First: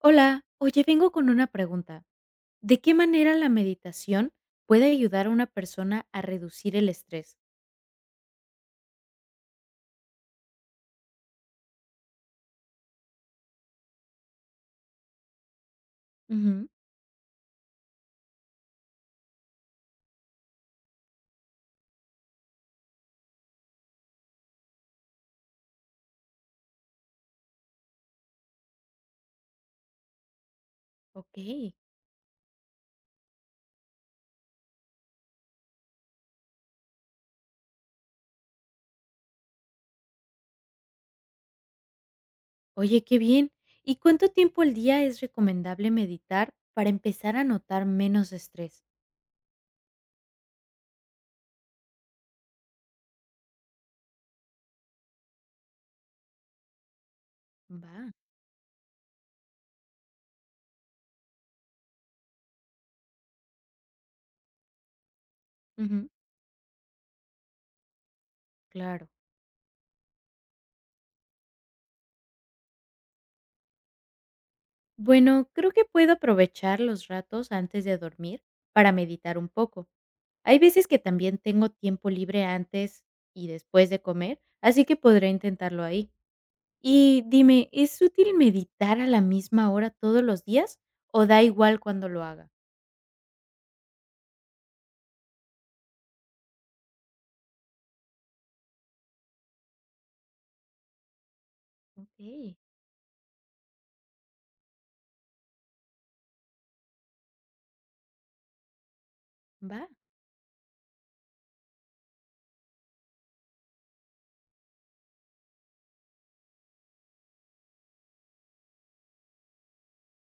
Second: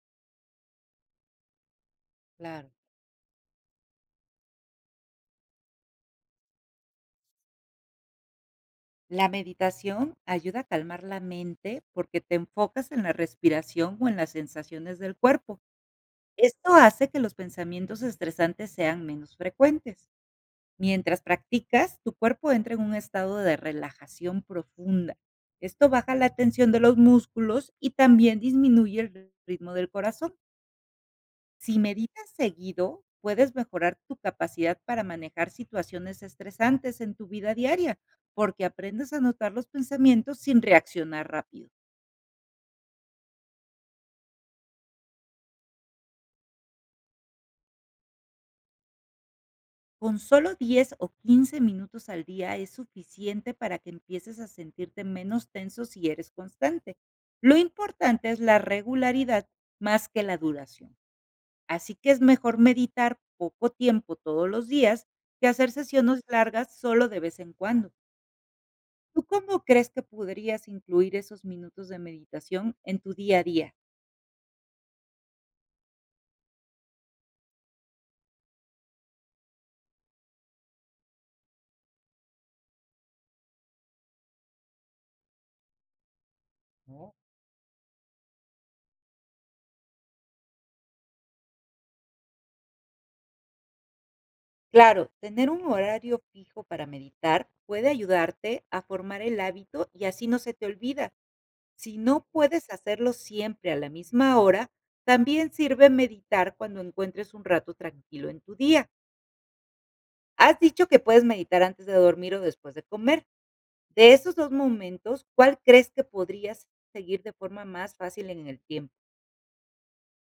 Hola, oye, vengo con una pregunta. Claro. ¿De qué manera la meditación puede ayudar a una persona a reducir el estrés? La meditación ayuda a calmar la mente porque te enfocas en la respiración o en las sensaciones del cuerpo. Ujú. Esto hace que los pensamientos estresantes sean menos frecuentes. Mientras practicas, tu cuerpo entra en un estado de relajación profunda. Esto baja la tensión de los músculos y también disminuye el ritmo del corazón. Ok, Si meditas seguido, puedes mejorar tu capacidad para manejar situaciones estresantes en tu vida diaria, porque aprendes a notar los pensamientos sin reaccionar rápido. oye, qué bien. ¿Y cuánto tiempo al día es recomendable meditar para empezar a notar menos estrés? Con solo diez o 15 minutos al día es suficiente para que empieces a sentirte menos tenso si eres constante. Lo Va. importante es la regularidad más que la duración. Así que es mejor meditar poco tiempo todos los días que hacer Ujú. sesiones largas solo de vez en cuando. Claro. ¿Tú cómo crees que podrías incluir esos minutos de meditación en tu día a día? Bueno, creo que puedo aprovechar los ratos antes de dormir para meditar un poco. Hay veces que también tengo tiempo libre antes y después de comer, así que podré intentarlo ahí. Y dime, ¿es útil meditar a la misma hora todos los días o da igual cuando lo haga? Claro, tener un horario fijo para meditar puede ayudarte a formar el hábito y así no se te olvida. Si no Okey, puedes hacerlo siempre a la misma hora, también sirve meditar cuando encuentres un rato tranquilo en tu día. va. Has dicho que puedes meditar antes de dormir o después de comer. De esos dos momentos, ¿cuál crees que podrías seguir de forma más fácil en el tiempo?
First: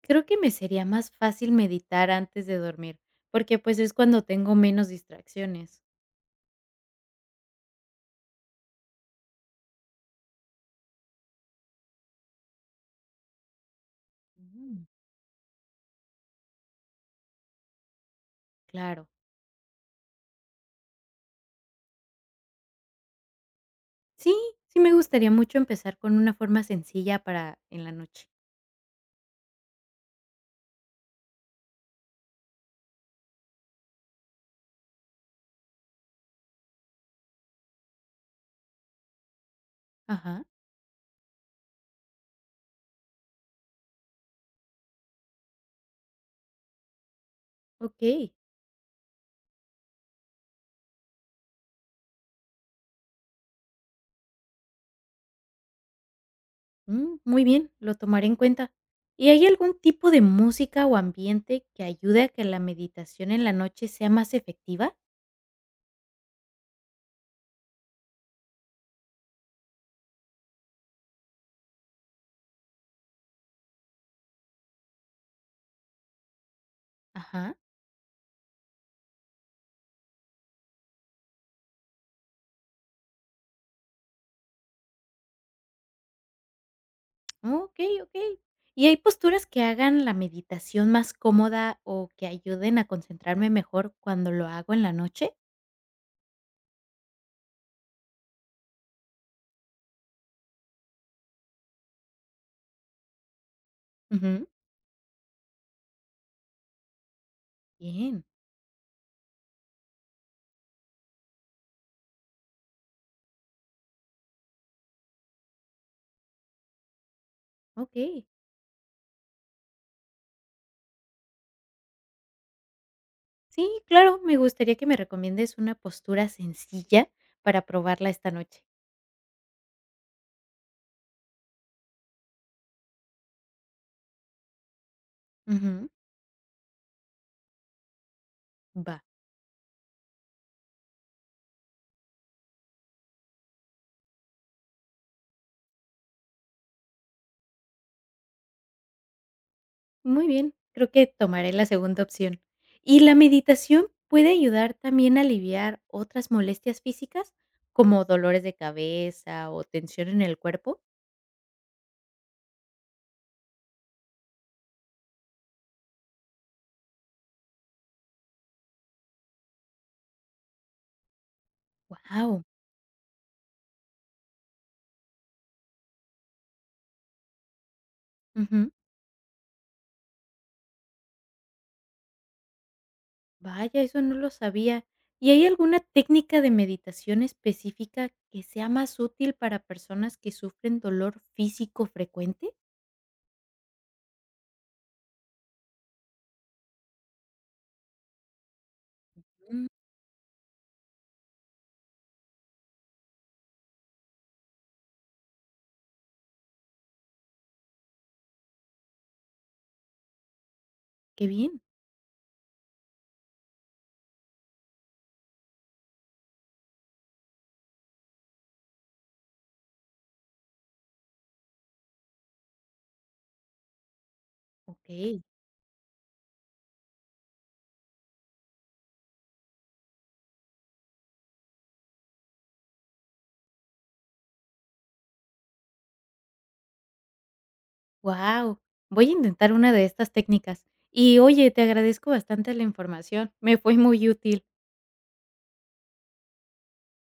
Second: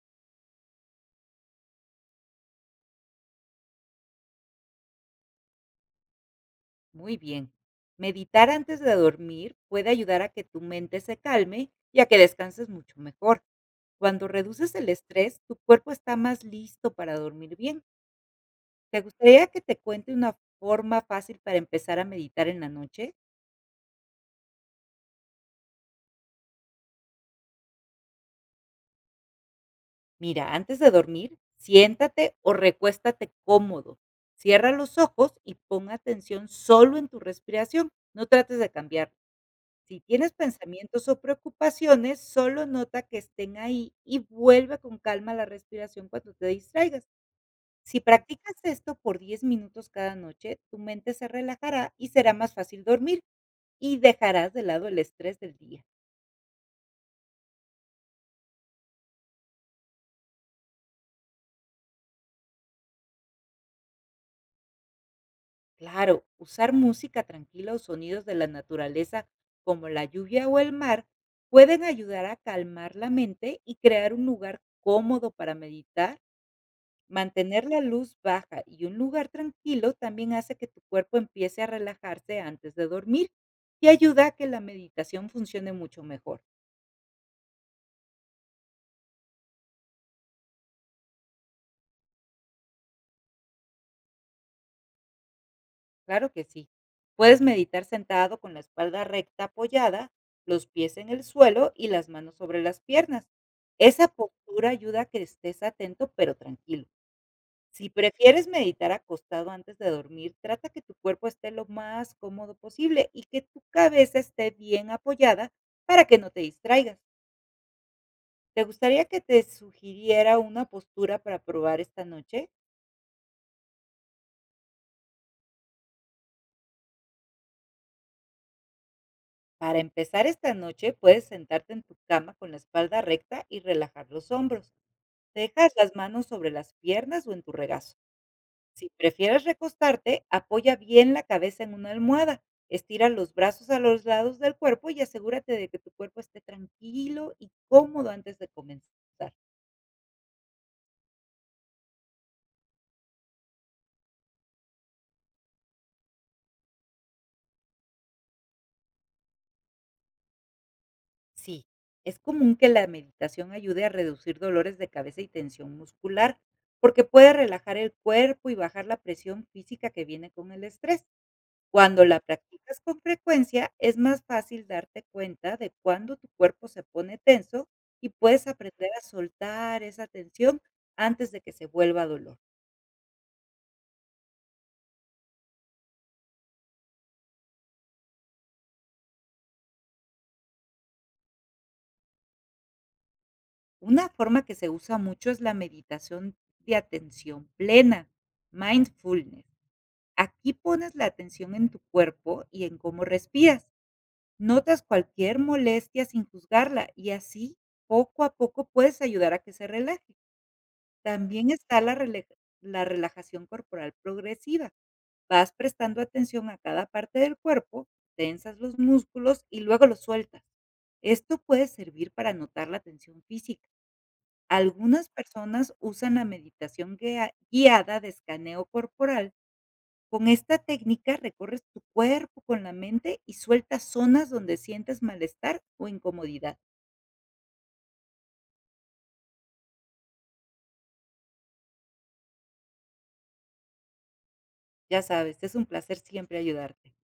Creo que me sería más fácil meditar antes de dormir, porque, pues, es cuando tengo menos distracciones. Muy bien. Meditar antes de dormir puede ayudar a que tu mente se calme y a que descanses mucho mejor. Cuando reduces Mm. el estrés, tu cuerpo está más listo para dormir bien. ¿Te Claro. gustaría que te cuente una forma fácil para empezar a meditar en la noche? Sí, sí me gustaría mucho empezar con una forma sencilla para en la noche. Mira, antes de dormir, siéntate o recuéstate cómodo. Cierra los ojos y pon atención solo en tu respiración. No trates de cambiar. Si tienes Ajá, pensamientos o preocupaciones, solo nota que estén ahí y vuelve con calma a la respiración cuando te distraigas. Si okey. practicas esto por 10 minutos cada noche, tu mente se relajará y será más fácil dormir y dejarás de lado el estrés del día. Mm, muy bien, lo tomaré en cuenta. ¿Y hay algún tipo de música o ambiente que ayude a que la meditación en la noche sea más efectiva? Claro, usar música tranquila o sonidos de la naturaleza como la lluvia o el mar pueden ayudar a calmar la mente y crear un lugar cómodo para meditar. Ajá. Mantener la luz baja y un lugar tranquilo también hace que tu cuerpo empiece a relajarse antes de dormir, y ayuda a que la meditación funcione mucho mejor. Okey, okey. ¿Y hay posturas que hagan la meditación más cómoda o que ayuden a concentrarme mejor cuando lo hago en la noche? Claro que sí. Puedes meditar sentado con la espalda recta apoyada, los pies en el suelo y las manos sobre las piernas. Esa Ujú. postura ayuda a que estés atento pero tranquilo. Si Bien, prefieres meditar acostado antes de dormir, trata que tu cuerpo esté lo más cómodo posible y que tu cabeza esté bien apoyada para que no te distraigas. okey. ¿Te gustaría que te sugiriera una postura para probar esta noche? Sí, claro, me gustaría que me recomiendes una postura sencilla para probarla esta noche. Para empezar esta noche, puedes sentarte en tu cama con la espalda recta y relajar los hombros. Dejas Ujú. las manos sobre las piernas o en tu regazo. Si Va, prefieres recostarte, apoya bien la cabeza en una almohada, estira los brazos a los lados del cuerpo y asegúrate de que tu cuerpo esté tranquilo y cómodo antes de comenzar. muy bien, creo que tomaré la segunda opción. ¿Y la meditación puede ayudar también a aliviar otras molestias físicas, como dolores de cabeza o tensión en el cuerpo? Sí, es común que la meditación ayude a reducir dolores de cabeza y tensión muscular, porque puede relajar el cuerpo y bajar la presión física que viene con el estrés. Cuando la Wow. practicas con frecuencia, es más fácil darte cuenta de cuándo tu cuerpo se pone tenso, y puedes aprender a soltar esa tensión antes de que se vuelva dolor. Vaya, eso no lo sabía. ¿Y hay alguna técnica de meditación específica que sea más útil para personas que sufren dolor físico frecuente? Una forma que se usa mucho es la meditación de atención plena, mindfulness. Mm, Aquí pones la atención en tu cuerpo y en cómo respiras. Notas cualquier molestia sin juzgarla y así poco a poco puedes ayudar a que se relaje. Qué También bien. está la rele la relajación corporal progresiva. Vas prestando atención a cada parte del cuerpo, tensas los músculos y luego los sueltas. Esto puede servir para notar la tensión física. Algunas Ok. personas usan la meditación guiada de escaneo corporal. Con esta técnica recorres tu cuerpo con la mente y sueltas zonas donde sientes malestar o incomodidad. Wow. Voy a intentar una de estas técnicas. Y oye, te agradezco bastante la información. Me fue muy útil. Ya sabes, es un placer siempre ayudarte.